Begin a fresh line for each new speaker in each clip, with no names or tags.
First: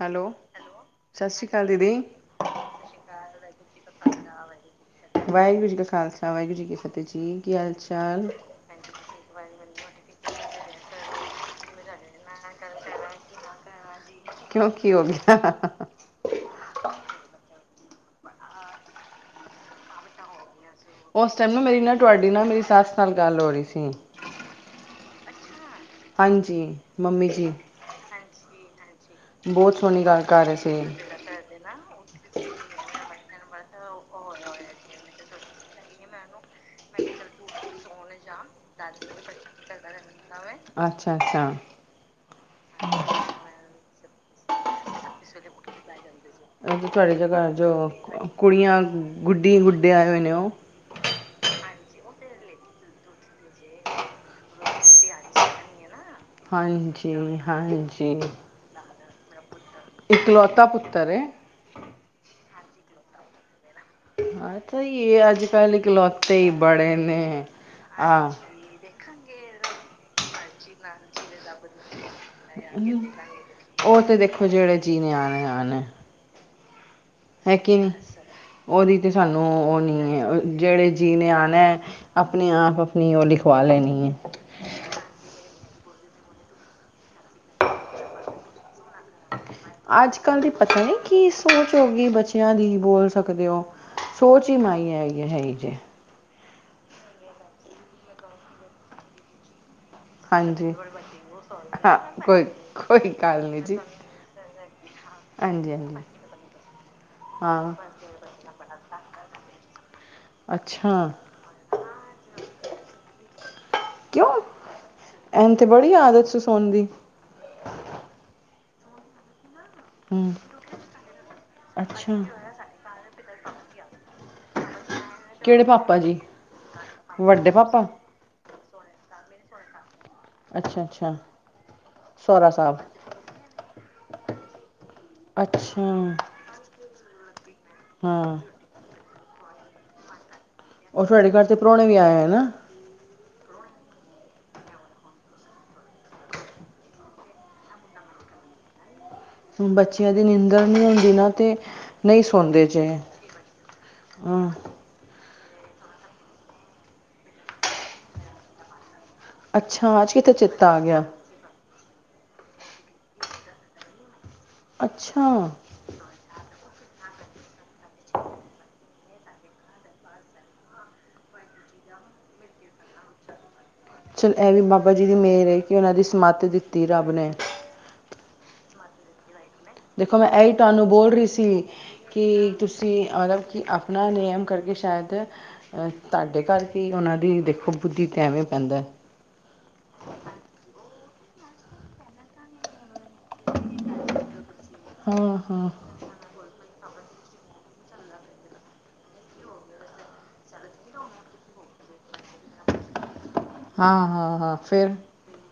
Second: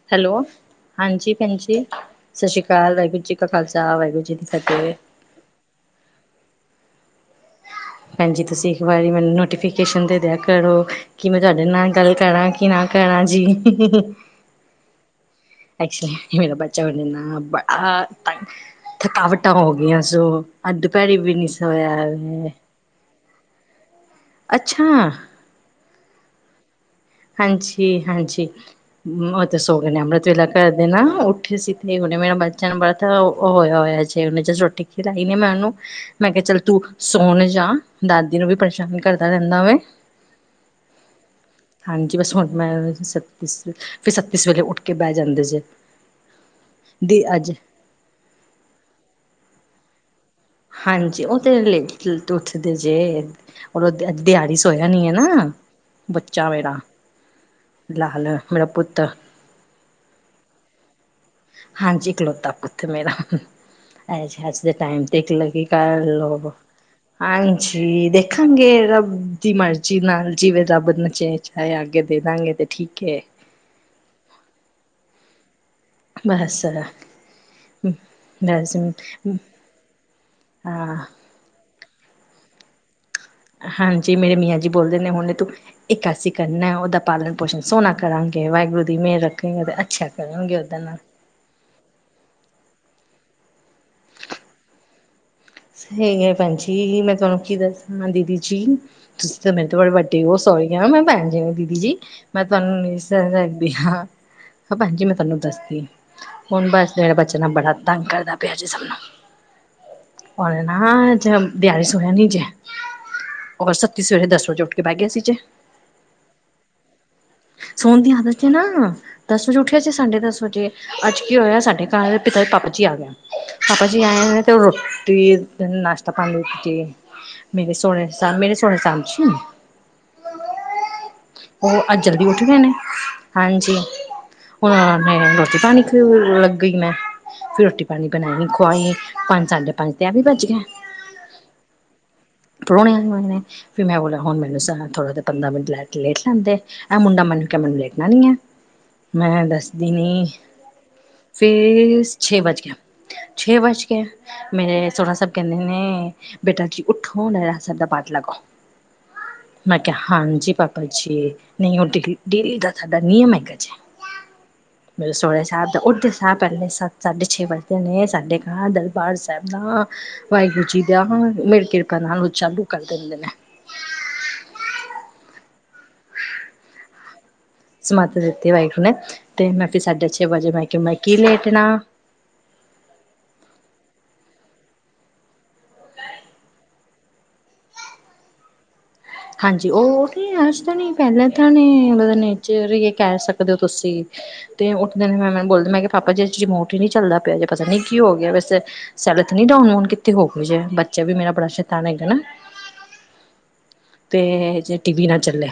Hello. ਸਤਿ
ਹਾਂਜੀ
ਸ਼੍ਰੀ ਅਕਾਲ
ਭੈਣਜੀ
ਦੀਦੀ।
ਸਤਿ ਸ਼੍ਰੀ ਅਕਾਲ ਵਾਹਿਗੁਰੂ ਜੀ ਕਾ ਖਾਲਸਾ ਵਾਹਿਗੁਰੂ ਜੀ ਦੀ ਫਤਿਹ।
ਵਾਹਿਗੁਰੂ ਜੀ ਕਾ ਖਾਲਸਾ ਵਾਹਿਗੁਰੂ ਜੀ ਕੀ ਫ਼ਤਿਹ ਜੀ। ਕੀ ਹਾਲ ਚਾਲ?
ਭੈਣ ਜੀ ਤੁਸੀਂ ਇੱਕ ਵਾਰੀ ਮੈਨੂੰ ਨੋਟੀਫਿਕੇਸ਼ਨ ਦੇ ਦਿਆ ਕਰੋ ਕਿ ਮੈਂ ਤੁਹਾਡੇ ਨਾਲ ਗੱਲ ਕਰਾਂ ਕਿ ਨਾ ਕਰਾਂ ਜੀ।
ਕਿਉਂ ਕੀ ਹੋ ਗਿਆ
ਐਕਚਲੀ ਮੇਰਾ ਬੱਚਾ ਵਡੀ ਨਾ ਅ ਥਕਾਵਟਾਂ ਹੋ ਗਈਆਂ ਸੋ, ਅੱਜ ਦੁਪਹਿਰੇ ਵੀ
ਉਸ
ਨਹੀਂ
ਟਾਈਮ ਨਾ ਮੇਰੀ ਨਾ
ਸੋਇਆ
ਤੁਹਾਡੀ ਨਾਲ ਮੇਰੀ ਸੱਸ ਨਾਲ ਗੱਲ ਹੋ ਰਹੀ ਸੀ।
ਅੱਛਾ।
ਹਾਂਜੀ। ਮੰਮੀ ਜੀ
ਹਾਂਜੀ ਹਾਂਜੀ, ਉਹ ਤੇ
ਬਹੁਤ
ਸੋਗੇ ਨੇ
ਸੋਹਣੀ ਗੱਲ
ਅੰਮ੍ਰਿਤ
ਕਰ
ਵੇਲਾ
ਰਹੇ ਸੀ।
ਕਰਦੇ ਨਾ ਉੱਠੇ ਸੀ। ਤੇ ਉਹਨੇ ਮੇਰਾ ਬੱਚਿਆ ਨੂੰ ਬੜਾ ਤਾਂ ਹੋਇਆ ਹੋਇਆ ਜੇ ਉਹਨੇ ਜ ਰੋਟੀ ਖਿਲਾਈ ਨ ਮੈਂ ਓਨੂੰ ਮੈਂ ਕਿਹਾ ਚੱਲ ਤੂੰ ਸੋਣ ਜਾ ਦਾਦੀ ਨੂੰ ਵੀ ਪਰੇਸ਼ਾਨ ਕਰਦਾ ਰਹਿੰਦਾ ਹੋਵੇ।
ਅੱਛਾ-ਅੱਛਾ।
ਹਾਂਜੀ ਬਸ ਹੁਣ ਮੈਂ ਫਿਰ ਛੱਤੀਸ ਸਵੇਰੇ ਉੱਠ ਕੇ ਬਹਿ ਜਾਂਦੇ ਜੇ।
ਤੁਹਾਡੇ
ਦੀ
ਜਗ੍ਹਾ
ਅੱਜ
ਘਰ ਚ ਕੁੜੀਆਂ ਗੁੱਡੀ ਗੁੱਡੇ ਆਏ ਹੋਏ ਨੇ ਉਹ,
ਹਾਂਜੀ ਉਹ ਤੇਰੇ ਲਈ, ਉੱਠਦੇ ਜੇ ਰ ਦਿਹਾੜੀ ਸੋਇਆ ਨੀ ਹੈ ਨਾ। ਬੱਚਾ ਮੇਰਾ,
ਹਾਂਜੀ
ਲਾਲ ਮੇਰਾ ਪੁੱਤ।
ਇੱਕਲੋਤਾ ਪੁ
ਹਾਂਜੀ ਇੱਕਲੋਤਾ ਪੁੱਤ ਮੇਰਾ। ਅੱਜ
ਹਾਂ
ਅੱਜ ਦੇ
ਤਾਂ
ਟਾਈਮ ਤੇ
ਇਹ
[unintelligible]
ਅੱਜ
ਲਗੀ
ਕੱਲ੍ਹ
ਕਰ
ਇਕਲੌਤੇ ਹੀ
ਲੋ
ਬੜੇ ਨੇ
ਆਂ ਸੀ
ਆਹ
ਦੇਖਾਂਗੇ ਰ ਦੀ ਮਰਜ਼ੀ
ਰੱਬ
ਨਾਲ ਜਿਵੇਂ ਰੱਬ ਨਚੇ ਚਏ ਅਗੇ।
ਉਹ ਤੇ ਦੇਖੋ ਜਿਹੜੇ ਜੀ ਨੇ ਆਣਾ ਆਣਾ।
[unintelligible]
ਹੈਕਿਨ
ਬਸ
ਉਹਦੀ ਤੇ ਸਾਨੂੰ ਉਹ ਨੀ ਹੈ ਜਿਹੜੇ
ਹਾਂ
ਜੀ ਨੇ ਆਉਣਾ। ਆਪਣੇ ਆਪ, ਆਪਣੀ ਉਹ ਲਿਖਵਾ ਲੈਣੀ
ਹਾਂਜੀ
ਹੈ
ਮੇਰੇ ਮੀਆਂ ਜੀ ਬੋਲਦੇ ਨੇ ਹੁਣ ਤੂੰ ਇਕਾਸੀ ਕਰਨਾ ਉਹਦਾ ਪਾਲਣ ਪੋਸ਼ਣ ਸੋਹਨਾ ਕਰਾਂਗੇ ਵਾਹਿਗੁਰੂ ਦੀ ਮਿਹਰ, ਰੱਖੇਗੇ ਤੇ ਅੱਛਾ
ਅੱਜ ਕੱਲ੍ਹ ਦੀ
ਕਰਨਗੇ ਉਹਦੇ
ਪਤਾ ਨੀ
ਨਾਲ
ਕੀ ਸੋਚ ਹੋ ਗਈ ਬੱਚਿਆਂ ਦੀ। ਬੋਲ ਸਕਦੇ ਹੋ ਸੋਚ ਹੀ ਮਾਈ ਹੈ। ਜੇ
ਸਹੀ ਹੈ ਭਾਣਜੀ ਮੈਂ ਤੁਹਾਨੂੰ ਕੀ ਦੱਸਾਂ ਦੀਦੀ ਜੀ ਤੁਸੀਂ ਤਾਂ ਮੈਨੂੰ ਬੜੇ ਵੱਡੇ ਉਹ ਸ ਹੋ
ਹਾਂਜੀ
ਗਏ ਨਾ ਮੈਂ ਭੈਣ ਜੀ ਨੇ ਦੀਦੀ ਜੀ
ਹਾਂ ਕੋਈ
ਮੈਂ ਤੁਹਾਨੂੰ ਨੀ ਦੇ
ਕੋਈ ਗੱਲ ਨਹੀਂ
ਸਕਦੀ
ਜੀ
ਹਾਂ। ਹਾਂ ਭਾਣਜੀ ਮੈਂ ਤੁਹਾਨੂੰ
ਹਾਂਜੀ
ਦੱਸਦੀ
ਹਾਂਜੀ
ਹੁਣ ਬਸ ਮੇੇਰਾ ਬੱਚਾ ਬੜਾ
ਹਾਂ
ਤੰਗ ਕਰਦਾ ਪਿਆ ਸਭ ਨੂੰ। ਉਹਨੇ
ਅੱਛਾ
ਨਾਂ [unintelligible] ਸੁਣਿਆ ਨੀ ਜੇ। ਔਰ ਸੱਤੀ ਸਵੇਰੇ
ਕਿਉਂ
ਦਸ ਵਜੇ ਉੱਠ ਕੇ ਬਹਿ ਗਿਆ ਏਸੀ ਚ।
ਐਨ ਤੇ ਬੜੀ ਆਦਤ ਸੀ ਸੌਣ ਦੀ
ਸੋਣ ਦੀ ਆਦਤ ਚ ਨਾ ਦੱਸ ਉੱਠਿਆ ਸੀ ਸਾਡੇ
ਹੂੰ
ਦਸ ਵਜੇ ਅੱਜ ਕੀ ਹੋਇਆ ਸਾਡੇ ਘਰ
ਅੱਛਾ
ਦੇ ਪਿਤਾ ਪਾਪਾ ਜੀ ਆ ਗਿਆ ਪਾਪਾ ਜੀ ਆਏ ਹੋ ਤੇ ਰੋਟੀ
ਕਿਹੜੇ ਪਾਪਾ
ਨਾਸ਼ਤਾ
ਜੀ
ਪਾਣੀ ਦਿੱਤੀ
ਵੱਡੇ
ਮੇਰੇ
ਪਾਪਾ
ਸੋਹਰੇ ਮੇਰੇ ਸੋਹਰੇ [unintelligible]
ਅੱਛਾ-ਅੱਛਾ।
ਅੱਜ ਜਲਦੀ ਉੱਠ ਗਏ ਨੇ, ਹਾਂਜੀ ਹੁਣ ਮੈਂ ਰੋਟੀ
ਅੱਛਾ
ਪਾਣੀ ਲੱਗ ਗਈ ਮੈਂ ਫਿਰ ਰੋਟੀ ਪਾਣੀ
ਹਾਂ
ਬਣਾਈ ਖਵਾਈ ਪੰਜ ਸਾਢੇ ਪੰਜ ਤੇ ਐ ਵੀ ਭੱਜ ਗਿਆ
ਉਹ ਤੁਹਾਡੇ ਘਰ ਤੇ ਪ੍ਰਾਹੁਣੇ ਵੀ ਆਏ ਨੇ
ਪ੍ਰੁਣੇ ਮ ਨੇ ਫ ਮੈਂ ਬੋਲਿਆ ਹੁਣ ਮੈਨੂੰ ਥੋੜਾ ਪੰਦਰਾਂ ਮਿੰਟ ਲੈ ਲੇਟ ਲੈਂਦੇ ਇਹਹ ਮੁੰਡਾ ਮੈਨੂੰ ਕ ਕਿਹਾ ਮੈਨੂੰ ਲੇਟਣਾ ਨ ਹੈ ਮੈਂ ਦੱਸਦੀ
ਬੱਚਿਆਂ ਦੀ
ਨੀ
ਨਿੰਦਣ ਨਹੀਂ ਹੁੰਦੀ ਨਾ ਤੇ
ਫਿਰ
ਨਹੀਂ
ਛੇ ਵੱਜ
ਸਣਦੇ
ਗਿਆ
ਜਹੇ
ਛੇ ਵਜ ਕੇ ਮੇਰੇ ਸੋਲਾਂ ਸ ਕਹਿੰਦੇ ਨੇ ਬੇਟਾ ਜੀ ਉੱਠੋ ਨਰਾਸ ਦਾ ਬਾਡ ਲਾਗਾੋ ਮੈਂ ਕਿਹਾ
ਅੱਛਾ ਅੱਜ ਕਿਤੇ
ਹਾਂਜੀ
ਚੇਤਾ ਆ
ਪਾਪਾ
ਗਿਆ
ਜੀ ਨਹੀਂ ਹ ਡੇਰੀ ਦਾ ਸਾਡਾ ਨਿਯਮ ਹੈਗਾ ਜੇ ਮ
ਅੱਛਾ
ਸੋਹ ਸਾਹਿਬ ਦਾ ਉੱਦੇ ਸਬ ਪਹਿਲੇ ਸੀ ਸੱਤ ਸਾਢੇ ਛੇ ਵੱਜਦੇ ਨੇ ਸਾਡੇ ਘਰ ਦਰਬਾਰ ਸਾਹਿਬ ਦਾ ਵਾਹਿਗੁਰੂ ਜੀ ਦਾ ਮੇਰੀ ਕਿਰਪਾ ਨੂੰ ਚਾਲੂ ਕਰ ਦਿੰਦੇ ਨੇ
ਚਲ ਇਹ ਵੀ ਬਾਬਾ ਜੀ ਦੀ ਮੇਹਰ ਹੈ ਕਿ ਉਹਨਾਂ ਦੀ ਸਮੱਥ ਦਿੱਤੀ ਰੱਬ ਨੇ
ਮਤ ਦਿੱਤੀ ਵਾਹਿਗੁਰੂ ਤੇ ਮੈਂ ਫਿਰ ਸਾਢੇ
ਦੇਖੋ
ਛੇ
ਮੈਂ
ਵਜੇ
ਇਹੀ
ਕਿ
ਤੁਹਾਨੂੰ
ਮੈਂ
ਬੋਲ
ਕੀ
ਰਹੀ ਸੀ
ਲੇਟਣਾ
ਕਿ ਤੁਸੀਂ ਮਤਲਬ ਕਿ ਉਹ ਨੇਿਯਮ ਕਰਕੇ ਸ਼ਾਇਦ ਅਹ ਤੁਹਾਡੇ ਕਰਰਕੇ ਉਹਨਾਂ ਦੀ ਦੇਖੋ ਬੁੱਧੀ ਤੇ ਐਵੇਂ ਪੈਂਦਾ ਹੈ
ਹਾਂਜੀ ਉਹ ਤੇ ਅੱਜ ਤਾਂ ਨੀ ਪਹਿਲਾਂ ਤਾਂਣੇ ਮ ਨੇਚ ਕਹਿ ਸਕਦੇ ਹੋ ਤੁਸੀਂ ਤੇ ਉੱਠਦੇ
ਹਾਂ
ਨੇ ਮੈਂ ਮੈਨੂੰ
ਹਾਂ
ਬੋਲਦੇ ਮੈਂ ਕਿਹਾ ਪਾਪਾ ਜੇ ਅੋ ਨੀ ਚੱਲਦਾ ਪਿਆ ਜੇ ਪਤਾ ਨੀ ਕੀ ਹੋ ਗਿਆ ਵੈਸ ਸੈਲਰ ਨੀ ਡਾਊਨਨ ਕਿੱਥ ਹੋਏ ਜੇ ਬੱਚਾ ਵੀ ਮੇਰਾ ਬੜਾ ਤਣੇੇਗਣਾ
[inaudible]
ਤੇ
ਹਾਂ ਹਾਂ
ਜੇ ਟੀ
ਫਿਰ
ਵੀ ਨਾਲ ਚੱਲਿਆ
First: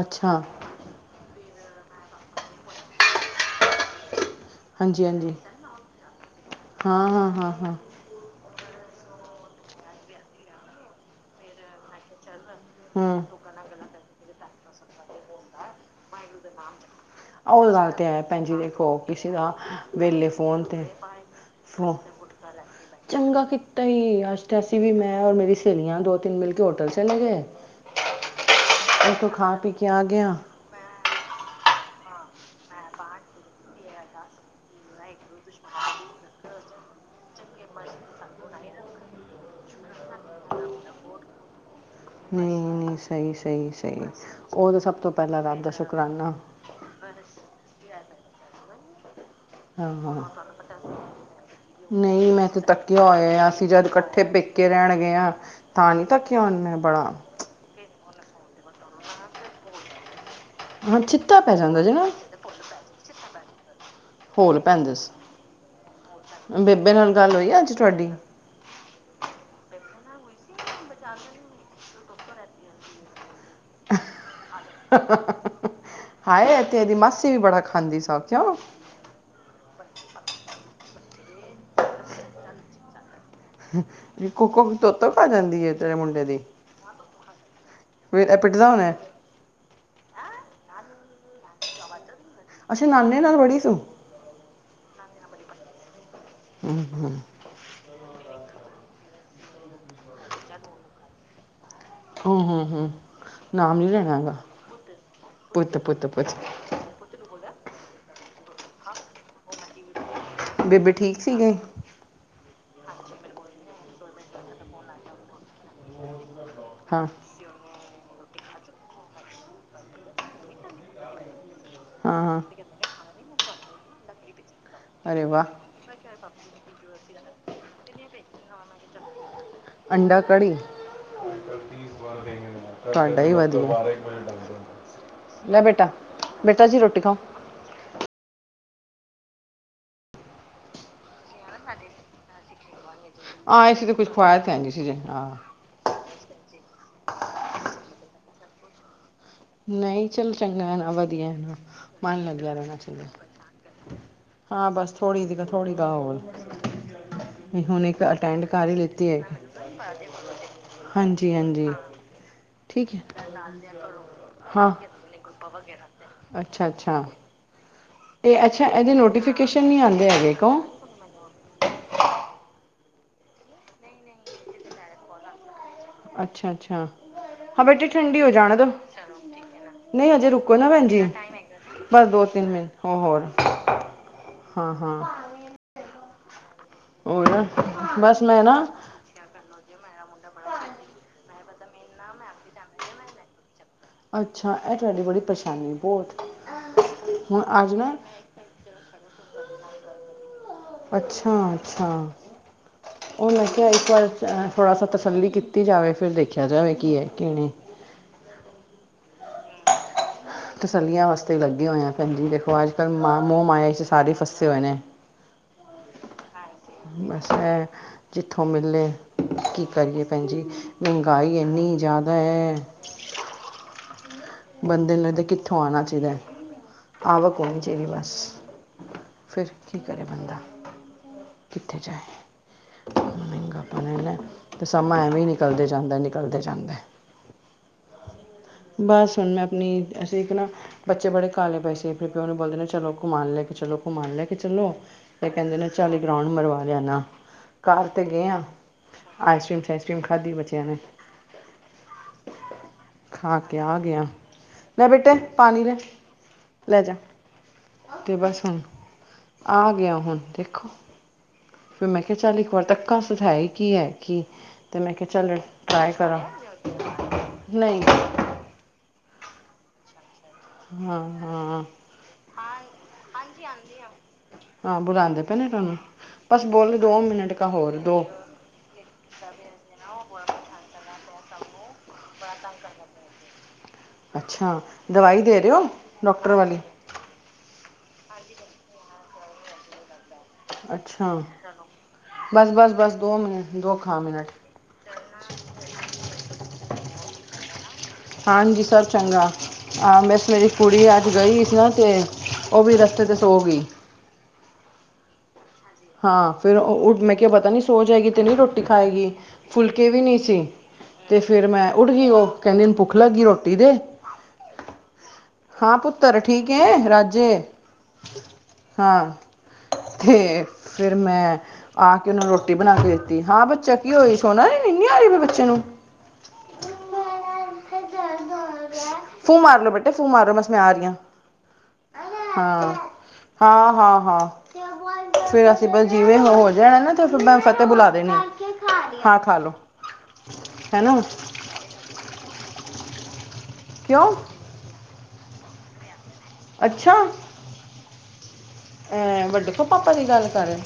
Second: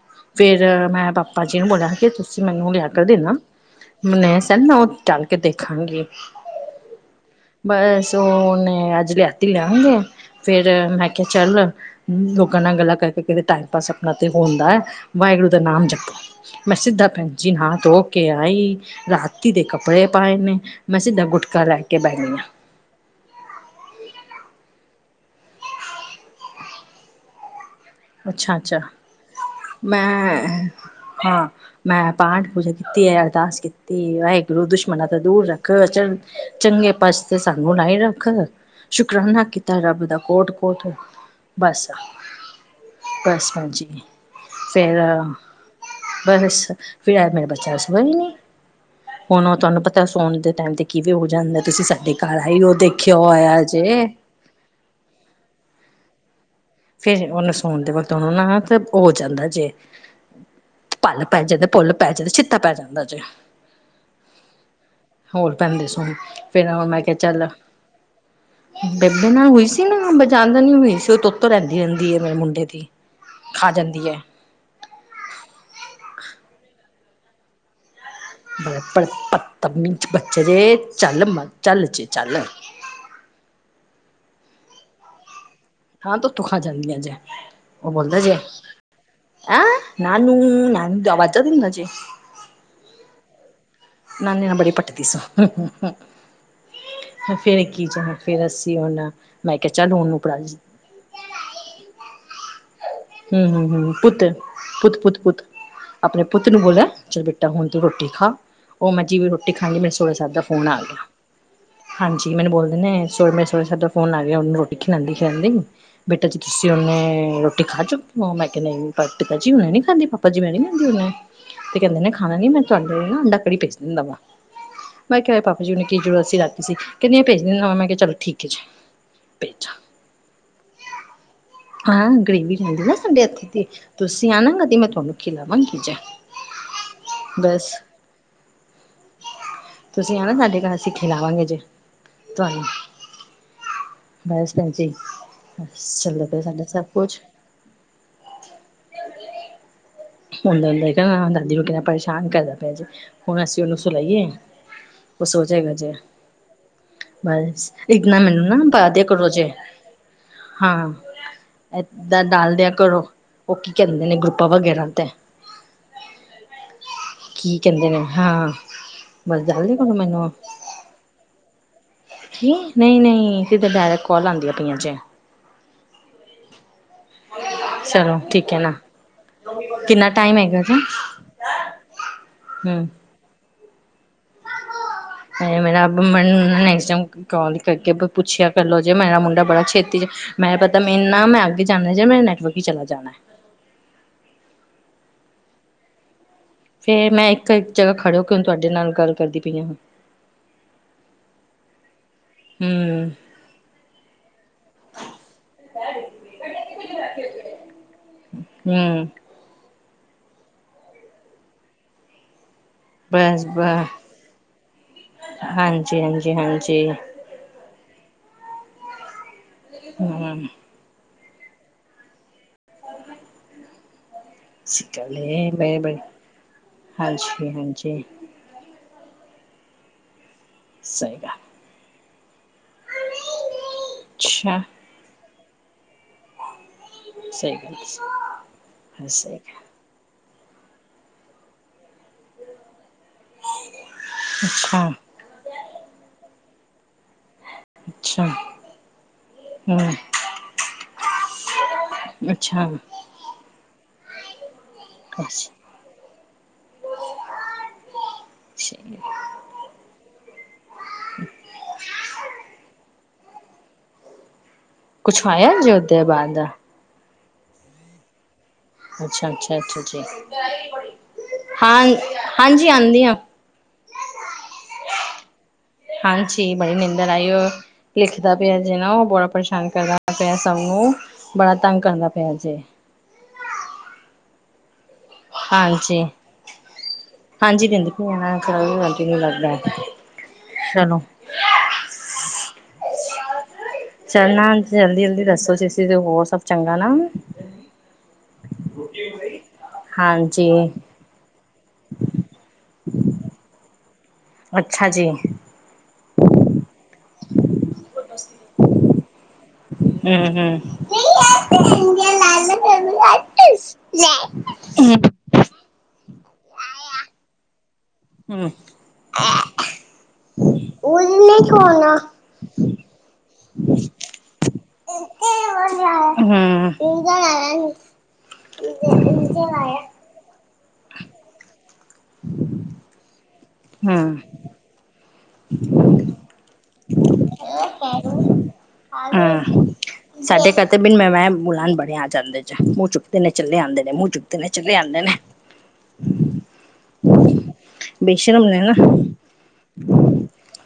ਅੱਛਾ
ਫੇਰ ਮੈਂ ਬਾਪਾ ਭਾ ਜੀ ਨੂੰ ਬੋਲਿਆ ਕਿ ਤੁਸੀਂ ਮੈਨੂੰ ਲਿਆ ਕੇ ਦੇਣਾ ਮਨੇ ਨਾ ਓ
ਹਾਂਜੀ
ਚੱਲ
ਹਾਂਜੀ
ਕੇ ਦੇਖਾਂਗੀ
ਹਾਂ ਹਾਂ ਹਾਂ ਹਾਂ
ਬਸ ਓਨੇ ਨੇ ਅੱਜ ਲਿਆਤੀ ਲਿਆਗੇ ਫੇਰ ਮੈਂਖਿਆ ਚੱਲ ਗਲਾ ਕਰਕੇ
ਹੂੰ
ਕਿਤੇ ਟਾਈਮ ਪਾਸ ਆਪਣਾ ਤੇ ਹੁੰਦੈ ਵਾਹਿਗੁਰੂ ਦਾ ਨਾਮ ਜਪੋ। ਮੈਂ ਸਿੱਧਾ ਭੈਣਜੀ
ਉਹ
ਨਾ
ਗੱਲ
ਧੋ
ਤਾਂ ਹੈ
ਕੇ
ਭੈਣ ਜੀ
ਆਈ
ਦੇਖੋ ਕਿਸੇ ਦਾ
ਰਾਤੀ ਦੇ ਕੱਪੜੇ
ਵੇਲੇ
ਪਾਏ ਨੇ
ਫੋਨ 'ਤੇ
ਮੈਂ ਸਿੱਧਾ ਗੁਟਕਾ ਲੈ
ਫੋ
ਕੇ ਬੇਨੀਆਂ
ਚੰਗਾ ਕੀਤਾ ਈ ਵੀ ਮੈਂ ਮੈਂ ਓਰ ਮੇਰੀ ਸੇਲੀਆਂ ਦੋ ਤਿੰਨ ਮਿਲ ਕੇ ਹੋਟਲ ਚਲੇ ਗਏ
ਅੱਛਾ-ਅੱਛਾ
ਉੱਥੋਂ ਖਾ ਪੀ ਕੇ ਆ ਗਿਆ
ਮੈਂ ਹਾਂ ਮੈਂ ਪਾਠ ਪੂਜਾ ਕੀਤੀ ਅਰਦਾਸ ਕੀਤੀ ਵਾਹਿਗੁਰੂ ਦੁਸ਼ਮਣ ਤੋਂ ਦੂਰ ਰੱਖ ਚੰਗੇ ਪਾਸੇ ਸਾਨੂੰ ਲਾਏ ਰੱਖਨ ਸ਼ੁਕਰਾਨਾ ਕੀਤਾ ਰੱਬ ਦਾ ਕੋਟ-ਕੋਟ ਬਸ
ਨਹੀਂ ਨਹੀਂ ਸਹੀ
ਬਸ
ਸਹੀ
ਭੈਣਜੀ
ਸਹੀ ਉਹ ਤਾਂ ਸਭ
ਫੇਰ
ਤੋਂ ਪਹਿਲਾਂ ਰੱਬ ਦਾ ਸ਼ੁਕਰਾਨਾ
ਬਸ ਫਿਰ ਐ ਬੱ [inaudible] ਹੁਣ ਤੁਹਾਨੂੰ
ਹਾਂ
ਪਤਾ
ਹਾਂ
ਸੋਣ ਦੇ ਟੈਮ ਤੇ ਕਿਵੇਂ ਹੋ ਜਾਂਦਾ ਤੁਸੀਂ ਸਾਡੇ ਘਰ ਆਈਓ ਦੇਖਿਆ ਹੋਇਆ ਜੇ
ਉੱਠੇ ਪੇਕੇ ਰਹਿਣ ਗਏ ਆ ਤਾਂ ਨੀ
ਫੇਰ ਓਨੂੰ ਸੋਣ ਦੇ ਵਕਤ ਓਨੂੰ ਨਾ ਤੇ ਹੋ ਜਾਂਦਾ ਜੇ
ਹਾਂ
ਪੱਲ
ਚਿੱਤਾ
ਪੈ ਜਾਂਦੇ
ਜਾਂਦਾ ਜੀ
ਪੁੁੱਲ
ਨਾ
ਪੈ ਜਾਂਦੇ ਚੀਤਾ ਪੈ ਜਾਂਦਾ ਜੇ
ਹੋਲ ਪੈਂਦੇ
ਹੋਰ
ਸੀ
ਫੇਰ ਹੁਣ
ਬੇਬੇ
ਮੈਂ
ਨਾਲ
ਕਿਆ
ਗੱਲ
ਚੱਲ
ਹੋਈ ਅੱਜ ਤੁਹਾਡੀ
ਬੇਬੇ ਨਾਲ ਹੋਈ ਸੀ ਨਾ ਬ ਜਾਂਦਾ ਨੀ ਹੋਈ ਸੀ ਓ ਤਾਂ ਤੁੱਤ ਰੈਦੀ ਰੇਦੀ ਮੇਰੇ ਮੁੰਡੇ ਦੀ ਖਾ ਜਾਂਦੀ ਐ।
ਹਾਏ ਏ ਤੇ ਏਦੀ ਮਾਸੀ ਵੀ ਬੜਾ ਖਾਂਦੀ ਸਾ ਕਿਉਂ
[inaudible] ਤਮੀਜ ਬੱਚੇ ਦੇ ਚੱਲ ਮ ਚੱਲ ਜੇ ਚੱਲ
ਵੀ ਕੋਕੋ ਤੋਤੋਂ ਖਾ ਜਾਂ
ਹਾਂ ਤੂੰ ਤੂੰਖਾਂ ਜਾਂਦੀਆਂ ਜੇ ਓ ਬੋਲਦਾ
ਫਿਰ
ਜੇ
ਇਹ ਪਿੱਟਦਾ ਹੋਣਾ ਹੈ।
ਐ ਨਾਨੂੰ ਨਾ ਨੂੰ ਵਾਜਾ ਦਿੰਦਾ ਜੇ।
ਅੱਛਾ ਨਾਨੇ ਨਾ ਬੜੀ ਸੁ
ਨਾਨੀ ਨਾਲ ਬੜੀ ਪਟਦੀ ਸੁ,
ਹਮ, ਹਮ।
ਫੇਰ ਕੀ ਚ ਫੇਰ ਅਸੀਂ ਹੁਣ, ਮੈਂ ਕਿਆ ਚਲ ਔਨੂੰ ਪੜਾ
ਹੂ ਹੂੰ-ਹੂੰ
ਹੂੰ-ਹੂੰ-ਹੂੰ ਪੁੱਤ-ਪੁੱਤ-ਪੁੱਤ-ਪੁੱਤ ਆਪਣੇ ਪੁੱਤ ਨੂੰ ਬੋਲਿਆ ਚ ਬੇ ਟਾ ਹੁਣ ਤੂੰ ਰੋਟੀ ਖਾ, ਔ ਮੈਂ ਜਿਵੇਂ ਰੋਟੀ ਖਾਣੀ ਮੇਰੇ ਹੁਣੇ ਸਾਬ ਦਾ ਫੋਨ ਆ
ਬੇਬੇ
ਗਿਆ,
ਠੀਕ ਸੀ ਗਈ
ਹਾਂਜੀ ਮੈਨੂੰ ਬੋਲ ਹੁਣੇ ਮੇਰੇ ਸੋਰੇ ਸਾਬ ਦਾ ਫੋਨ ਆ ਗਿਆ, ਓਨੂੰ ਰੋਟੀ ਖਿਲਾਂਦੀ-ਖਿਲਾਂਦੀ, ਬੇਟਾ ਜੀ ਤੁਸੀ ਓਨੇ
ਹਾਂ
ਰੋਟੀ ਖਾ ਚੁੱਕੀ ਔ, ਮੈਂ ਕਾ ਨਈ, ਜੀ ਮੈਂ ਨੀ ਖਾਂਦੀ ਪਾਪਾ ਜੀ ਮੈਂ ਨੀ ਖਾਂਦੀ ਹੂਨੇ ਤੇ ਕਹਿੰਦੇ ਨੇ
ਹਾਂ
ਖਾਣਾ
ਹਾਂ
ਨੀ, ਮੈਂ ਤੁਹਾਡੇ ਨਾ ਅੰਡਾ ਕੜੀ ਭੇਜ ਦਿੰਦਾ ਵਾ। ਮੈਂ
ਅਰੇ
ਕਿਹਾ ਪਾਪਾ
ਵਾਹ
ਜੀ ਨੂੰ, ਕੀ ਜ਼ਰੂਰਤ ਸੀ ਰਾਤੀ ਸੀ ਕੈਂਦੇ ਏ ਭੇਜਨਾ ਵਾ, ਮੈਂ ਕੇਹਾ ਚਲੋ ਠੀਕ ਐ ਜੀ। ਭੇਜਾ
ਅੰਡਾ ਕੜੀ
ਹਾਂ ਗਰੇਵੀ ਰੇਂਦੀ ਨਾ ਸਾਡੇ
ਤੁਹਾਡਾ ਹੀ
ਏਥੇ ਦੀ, ਤੇ
ਵਧੀਆ
ਤੁਸੀਂ ਆਨਾ ਕਦੀ ਤ ਮੈਂ ਤੁਹਾਨੂੰ
ਲੈ
ਖਿਲਾਵਾਂਗੀ
ਬੇਟਾ
ਜ
ਬੇਟਾ ਜੀ ਰੋਟੀ ਖਾਓ।
ਤੁਸੀਂ ਆਨਾ ਸਾਡੇ ਘਰ ਅਸੀ ਖੀਲਾਵਾਂਗੇ ਜੇ, ਤੁਹਾਨੂੰ
ਆਏ ਸੀ
ਬਸ ਭੈਣਜੀ,
ਜੀ ਹਾਂ
ਬਸ ਚੱਲਦਾ ਪਿਆ ਸਾਡਾ ਸਭ ਕੁੱਛ।
ਨਈ ਚੱਲ ਚੰਗਾ
ਹੁੰਦਾ
ਐ ਨਾ,
ਹੁੰਦਾ ਕਹਿਣਾ
ਵਧੀਆ ਐ
ਦਾਦੀ
ਨਾ,
ਨੂੰ ਕਿੰਨਾ
ਮਨ
ਪਰੇਸ਼ਾਨ
ਲੱਗਿਆ
ਕਰਦਾ ਪਿਆ
ਰਹਿਣਾ
ਜੇ
ਚਾਈ ਦਾ
ਹੁਣ ਅਸੀਂ ਉਹਨੂੰ ਸੁਲਾਈਏ
ਹਾਂ ਬਸ ਥੋ
ਉਹ
ੜੀ
ਸੋਚੇਗਾ
ਥੋੜੀ
ਜੇ
[unintelligible] ਵੀ
ਬਸ
ਹੁਣ
ਇੱਕ ਨਾ,
ਅਟੈਂਡ
ਮੈਨੂੰ ਨਾ
ਕਰ ਹੀ
ਬਾਦੇ
ਲਿੱਤੀ ਹੈ
ਕਰੋ ਜ਼ੇ ਹਾਂ
ਹਾਂਜੀ ਹਾਂਜੀ
ਏਦਾਂ ਡਾਲ ਦਿਆਂ
ਠੀਕ
ਕਰੋਂ,
ਹੈ
ਔ ਕੀ ਕਹਿੰਦੇ ਨੇ ਗਰੁੱਪ
ਹਾਂ
[unintelligible]
ਅੱਛਾ ਅੱਛਾ
ਕੀ ਕਹਿੰਦੇ ਨੇ
ਇਹ
ਹਾਂ
ਅੱਛਾ ਇਹਦੇ
ਬਸ
ਨੋਟੀਫਿਕੇਸ਼ਨ
ਜਲਦੀ
ਨਹੀਂ
ਕਰੋ
ਆਉਂਦੇ
ਮੈਨੂੰ
ਹੈਗੇ ਕ
ਨਹੀਂ ਨਹੀਂ, ਸਿੱਧ ਡਾਇਰੈਕਟ ਕਾਲ ਆਉਂਦੀਆਂ ਪਈਆਂ ਜੇ
ਅੱਛਾ ਅੱਛਾ, ਹਾਂ ਬੇਟੀੇ
ਚਲੋ
ਠੰਡੀ ਹੋ
ਠੀਕ
ਜਾਣ
ਹੈ
ਦ
ਨਾ ਕਿੰਨਾ
ਨਹੀਂ ਹਜੇ
ਟਾਈਮ
ਰੁਕੋ
ਹੈਗਾ
ਨਾ ਭੈਣ ਜੀ, ਬਸ ਦੋ ਤਿੰਨ ਮਿੰਨ
ਹਮ
ਹੋ ਹੋਰ ਹਾਂ ਹਾਂ
ਮੈਨੂ ਨੈਕਸਟ ਟਾਈਮ
ਹੋਰ
ਕਾਲ ਕਰਕੇ
ਬਸ ਮੈਂ
ਪੁੱਛਿਆ ਕਰ
ਨਾ
ਲੋ, ਜੇ ਮੇਰਾ ਮੁੰਡਾ ਬੜਾ ਛੇਤੀ ਚ ਮੈਂ ਪਤਾ ਮੇਰੇ ਨਾ ਮੈਂ ਅੱਗੇ ਜਾਂਦਾ, ਮੇਰਾ ਨੈਟਵਰਕ ਹੀ ਚਲਾ ਜਾਣਾ
ਅੱਛਾ ਇਹ ਤੁਹਾਡੀ ਬੜੀ ਪਰੇਸ਼ਾਨੀ ਬਹੁਤ
ਫੇਰ ਮੈਂ
ਹੁਣ
ਇੱਕ ਇੱਕ
ਅੱਜ
ਜਗ੍ਹਾ
ਨਾ
ਖੜੇ ਹੋ ਕੇ, ਹੁਣ ਤੁਹਾਡੇ ਨਾਲ ਗੱਲ ਕਰਦੀ ਪਈ ਹਾਂ।
ਅੱਛਾ ਅੱਛਾ
ਹਮ
ਉਹਣ ਲੱਗਿਆ ਇੱਕ ਵਾਰ ਥੋੜਾ ਸ ਤਸੱਲੀ ਕੀਤੀ ਜਾਵੇ, ਫਿਰ ਦੇਖਿਆ ਜਾਵੇ ਕੀ ਹੈ ਕਿਨ [unintelligible]
ਹਮ
ਤਸੱਲੀਆਂ ਵਾਸਤੇ ਲੱਗੇ ਹੋਏ ਆ, ਭੈਣਜੀ ਦੇਖੋ ਅੱਜ ਪਰ ਮ ਮੋਹ
ਬਸ
ਮਾਇਸ਼
ਬਸ
ਸਾਰੇ ਫਸੇ ਹੋਏ ਨੇ।
ਹਾਂਜੀ ਹਾਂਜੀ ਹਾਂਜੀ
ਬਸ ਜਿੱਥੋਂ ਮਿਲੇ, ਕੀ ਕਰੀਏ ਭੈਣਜੀ
ਹਮ
ਕਾਈ ਇਨੀ ਜ਼ਿਆਦਾ ਹੈ ਬੰਦੇ ਨੂੰ ਤੇ
ਸਿਕਲੇ
ਕਿੱਥੋਂ
ਬੜੇ
ਆਉਣਾ
ਬੜੇ
ਚਾਹੀਦਾ, ਆਵਕ
ਹਾਂਜੀ
ਹੋਣੀ ਚਾਦੀ
ਹਾਂਜੀ
ਬਸ ਫਿਰ ਕੀ ਕਰੇ ਬੰਦਾ
ਸਹੀ ਗੱਲ
ਕਿੱਥੇ ਜਾਏ, ਮਹੱਗਾਂ ਪੈਂਦਾ ਹੈ,
ਅੱਛਾ
ਤੇ ਸਮਾਂ ਐਵੇਂ ਨਿਕਲਦੇ ਜਾਂਦਾ ਨਿਕਲ ਤੇ ਜਾਂਦਾ,
ਸਹੀ ਗੱਲ ਹੈ
ਬਸ ਹੁਣ
ਸਹੀ
ਮੈਂ
ਗੱਲ।
ਆਪਣੀ ਠੀਕ ਨਾ ਬੱਚੇ ਬੜੇ ਕਾਲੇ ਪਏ ਸੀ, ਆਪਣੇ ਪਿਉ ਨੂੰ ਬੋਲਦੇ ਨਾ ਚਲੋ ਘੁਮਾ ਲੈ ਕੇ ਚਲੋ, ਘੁਮਾ ਲੈ ਕੇ ਚਲੋ,
ਅੱਛਾ
ਤੇ ਕਹਿੰਦੇ ਨੇ ਚਲੋ ਇਕ ਰਾਊਂਡ ਮਰਵਾ ਲਿਆ ਨਾ ਕਾਰ ਤੇ
ਅੱਛਾ
ਗਏ ਆਂ, ਆਈਸ ਕ੍ਰੀਮ ਸ਼ਾਇਸ
ਹਮ
ਕ੍ਰੀਮ ਖਾਧੀ ਬੱਚਿਆਂ ਨੇ
ਅੱਛਾ
ਖਾ ਕੇ ਆ ਗਏ ਆਂ। ਲੈ ਬੇਟੇ, ਪਾਣੀ ਦੇ, ਲੈ ਜਾ ਤੇ ਬਸ ਹੁਣ ਆ ਗਿਆ ਹੁਣ ਦੇਖ ਸੁਥਾਈ ਕੀ ਹੈ ਕੀ ਤੇ ਮੈਂ ਕਿਹਾ
ਕੁਛ
ਚੱਲ
ਆਇਆ ਜੀ
ਟਰਾਈ
ਉਹਦੇ
ਕਰਾਂ।
ਬਾਅਦ
ਨਹੀਂ।
ਅੱਛਾ -ਅੱਛਾ -ਅੱਛਾ ਜੀ ਹਾਂ ਹਾਂਜੀ ਆਂਦੀ ਆ।
ਹਾਂ ਬੁਲਾਉਂਦੇ ਪੈਣੇ।
ਹਾਂਜੀ ਬੜੀ ਨਿੰਦਰ ਆਈ ਉਹ
ਹੋਰ ਦੋ
ਲਿਖਦਾ ਪਿਆ ਜਿਹ ਨਾ ਉਹ ਬੜਾ ਪਰੇਸ਼ਾਨ ਕਰਦਾ ਪਿਆ ਸਭ ਨੂੰ ਬੜਾ ਤੰਗ ਕਰਦਾ ਪਿਆ ਜੇ
ਅੱਛਾ ਦਵਾਈ ਦੇ ਰਹੇ ਹੋ
ਹਾਂਜੀ
ਡਾਕਟਰ ਵਾਲੀ
ਗਟੀ ਲੱਗਦਾ [unintelligible] ਚਲੋ
ਅੱਛਾ ਬਸ- ਬਸ -ਬੱਸ ਦੋ ਮਿੰਟ ਖਾ ਮਿੰਟ
ਚੜਨਾ ਜਲਦੀ ਜਲਦੀ ਦੱਸੋ ਤੁਸੀ ਤੇ ਹੋਰ ਸਭ ਚੰਗਾ ਨਾ।
ਹਾਂਜੀ ਸਭ ਚੰਗਾ ਹਾਂ ਬੈਂ ਮੇਰੀ
ਹਾਂਜੀ
ਕੁੜੀ ਅੱਜ ਗਈ ਸੀ ਨਾ ਤੇ ਉਹ ਵੀ ਰਸਤੇ ਤੇ ਸੋ ਗਈ।
ਅੱਛਾ ਜੀ
ਹਾਂ ਫਿਰ ਮੈਂ ਕਿਹਾ ਪਤਾ ਨੀ ਸੋ ਜਾਏਗੀ ਤੇ ਨਹੀਂ ਰੋਟੀ ਖਾਏਗੀ। ਫੁਲਕੇ ਵੀ ਨਹੀਂ ਸੀ
ਹੂੰ-
ਤੇ ਫਿਰ ਮੈਂ ਉੱਠ ਗਈ ਉਹ
ਹੂੰ
ਕਹਿੰਦੀ ਨੂੰ ਭੁੱਖ ਲੱਗੀ ਰੋਟੀ ਦੇ
[inaudible] ਹੂੰ
ਹਾਂ ਪੁੱਤ ਪੁੱਤਰ ਠੀਕ ਹੈ ਰਾਜੇ
ਹੂੰ।
ਹਾਂ ਤੇ ਫਿਰ ਮੈਂ ਆ ਕੇ ਉਹਨੂੰ ਰੋਟੀ ਬਣਾ ਕੇ ਦਿੱਤੀ ਹਾਂ ਬੱਚਾ ਕੀ ਹੋਈ ਸੋਨਾ ਨੰਨੀ ਆਈ ਮੇਰੇ ਬੱਚੇ ਨੂੰ
ਗਾ ਆ ਨ [unintelligible]
[inaudible] ਫੂ ਮਾਰ ਲੋੋ ਬੇਟੇ ਫੂ ਮਾਰ ਲੋੋ ਮ ਮੈਂ ਆ ਰਹੀ ਹ ਹਾਂ -ਹਾਂ- ਹਾਂ -ਹਾਂ [inaudible] ਅਸੀ ਜਿਵੇ ਹੋ ਜਾਣਾ ਨਾ ਤੇ ਫਿਰ ਮੈ ਫਤਿਹ ਬੁਲਾ ਦੇਣੀ ਹਾਂ ਖਾ ਲੋੋ
ਸਾਡੇ ਘਰ ਬਿਨ ਬੁਲਾਏ ਮਹਿਮਾਨ ਬੜੇ ਆ ਜਾਂਦੇ ਹੁਣ ਮੂੰਹ ਚੁਕਦੇ ਨੇ ਚਲੇ ਆਉਦੇ ਨੇ ਮੂੰਹ
ਕਿਉਂ
ਚੁਕਦੇ ਨੇ ਚਲੇ ਆਉਦੇ ਨੇ।
ਅੱਛਾ
ਸ਼ਰਮ ਨਹੀਂ ਹਨਾ।
ਕਿਹੜੀ ਗੱਲ ਕਰ ਰਿਹਾ।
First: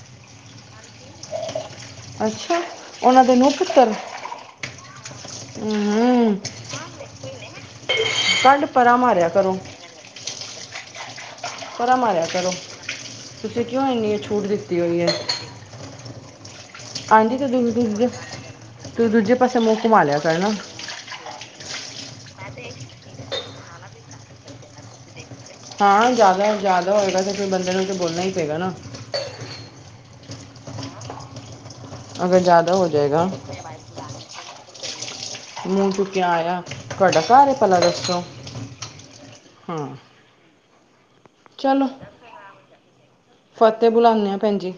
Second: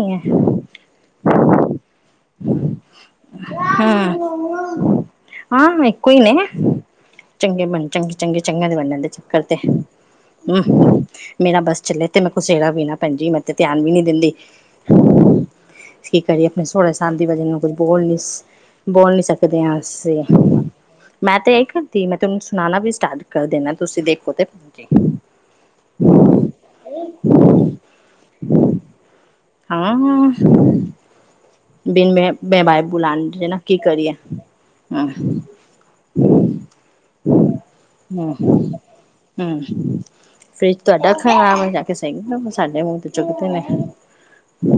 [inaudible]
[inaudible] ਅੱਛਾ ਉਹਨਾਂ ਦੇ ਨੂੰ ਪੁੱਤਰ
ਹਾਂ [inaudible] ਹਾਂ ਇਕੋ ਹੀ ਨੇ
ਹੂੰ
ਚੰਗੇ ਬਣ ਚੰਗੇ- ਚੰਗੇ-
ਕੱਢ
ਚੰਗੇ ਦੇ ਬਣ
ਪਰਾ
ਜਾਂਦੇ
ਮਾਰਿਆ
ਚਕਰ ਤੇ
ਕਰੋ
ਹੂੰ। ਮੇਰਾ ਬਸ
ਪਰਾ
ਚਲੇ ਤੇ
ਮਾਰਿਆ
ਮੈ
ਕਰੋ
ਗੁਸੇੜਾ ਵੀ ਨਾ ਭੈਣ ਜੀ ਮੈਂ ਤੇ
ਤੁਸੀਂ
ਧਿਆਨ
ਕਿਉਂ
ਵੀ ਨੀ
ਇੰਨੀ
ਦਿੰਦੀ।
ਛੂਟ ਦਿੱਤੀ ਹੋਈ ਹੈ
ਕੀ ਕਰੀਏ ਆਪਣੇ ਸੋਰਾ ਸਾਹਿਬ ਜੀ ਦੀ
ਆਂਦੀ
ਵਜਹਾ
ਤੇ
ਨਾਲ ਕੁਛ
ਦੂਜੇ ਦੂਜੇ ਤੂੰ
ਬੋਲ ਨੀ
ਦੂਜੇ ਪਾਸੇ
ਸਕਦੇ
ਮੂੰਹ
ਹਾ
ਘੁਮਾ
ਅਸੀ
ਲਿਆ ਕਰਨਾ
ਮੈਂ ਤੇ ਇਹ ਕਰਦੀ ਮੈ ਤਨੂੰ ਸੁਨਾਣਾ ਵੀ ਸਟਾਟ ਕਰ ਦੇਣਾ ਤੁਸੀ ਦੇਖੋ ਤੇ
ਹਾਂ ਜਿਆਦਾ- ਜਿਆਦਾ ਹੋਏਗਾ ਤੇ ਫਿਰ ਬਦੇ ਨੂੰ ਤਾਂ ਬੋਲਣਾ ਹੀ ਪਏਗਾ ਨਾ
ਹਾਂ ਬਿਨ ਮੈ-
ਅਗਰ
ਮੈ
ਜ਼ਿਆਦਾ
ਬਾਈ
ਹੋ ਜਾਏਗਾ
ਬੁਲਾਉਣ ਨਾ ਕੀ ਕਰੀਏ ਹਮ
ਮੂੰਹ ਚੁੱਕਿਆ ਆਇਆ ਤੁਹਾਡਾ ਘਰ ਭਲਾ ਦਸੋ।
ਹੂੰ ਫਰਿਜ ਤੁਹਾਡਾ ਖਰਾਬ ਜਾ
ਚਲੋ
ਕੇ ਸਹੀ
ਫਤਿਹ
ਬ
ਬੁਲਾਉਂਦੇ ਆ ਭੈਣ ਜੀ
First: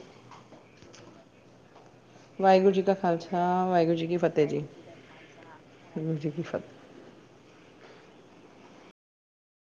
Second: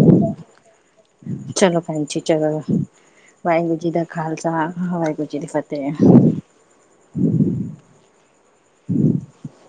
[unintelligible] ਚਲੋ ਭੈਣ ਜੀ ਚਲੋ
ਵਾਹਿਗੁਰੂ ਜੀ ਕਾ ਖਾਲਸਾ
ਵਾਹਿਗੁਰੂ ਜੀ ਦਾ
ਕੀ ਫਤਿਹ
ਖਾਲਸਾ
ਜੀ
ਵਾਹਿਗੁਰੂ ਜੀ ਦੀ ਫਤਿਹ।
[inaudible]
[inaudible]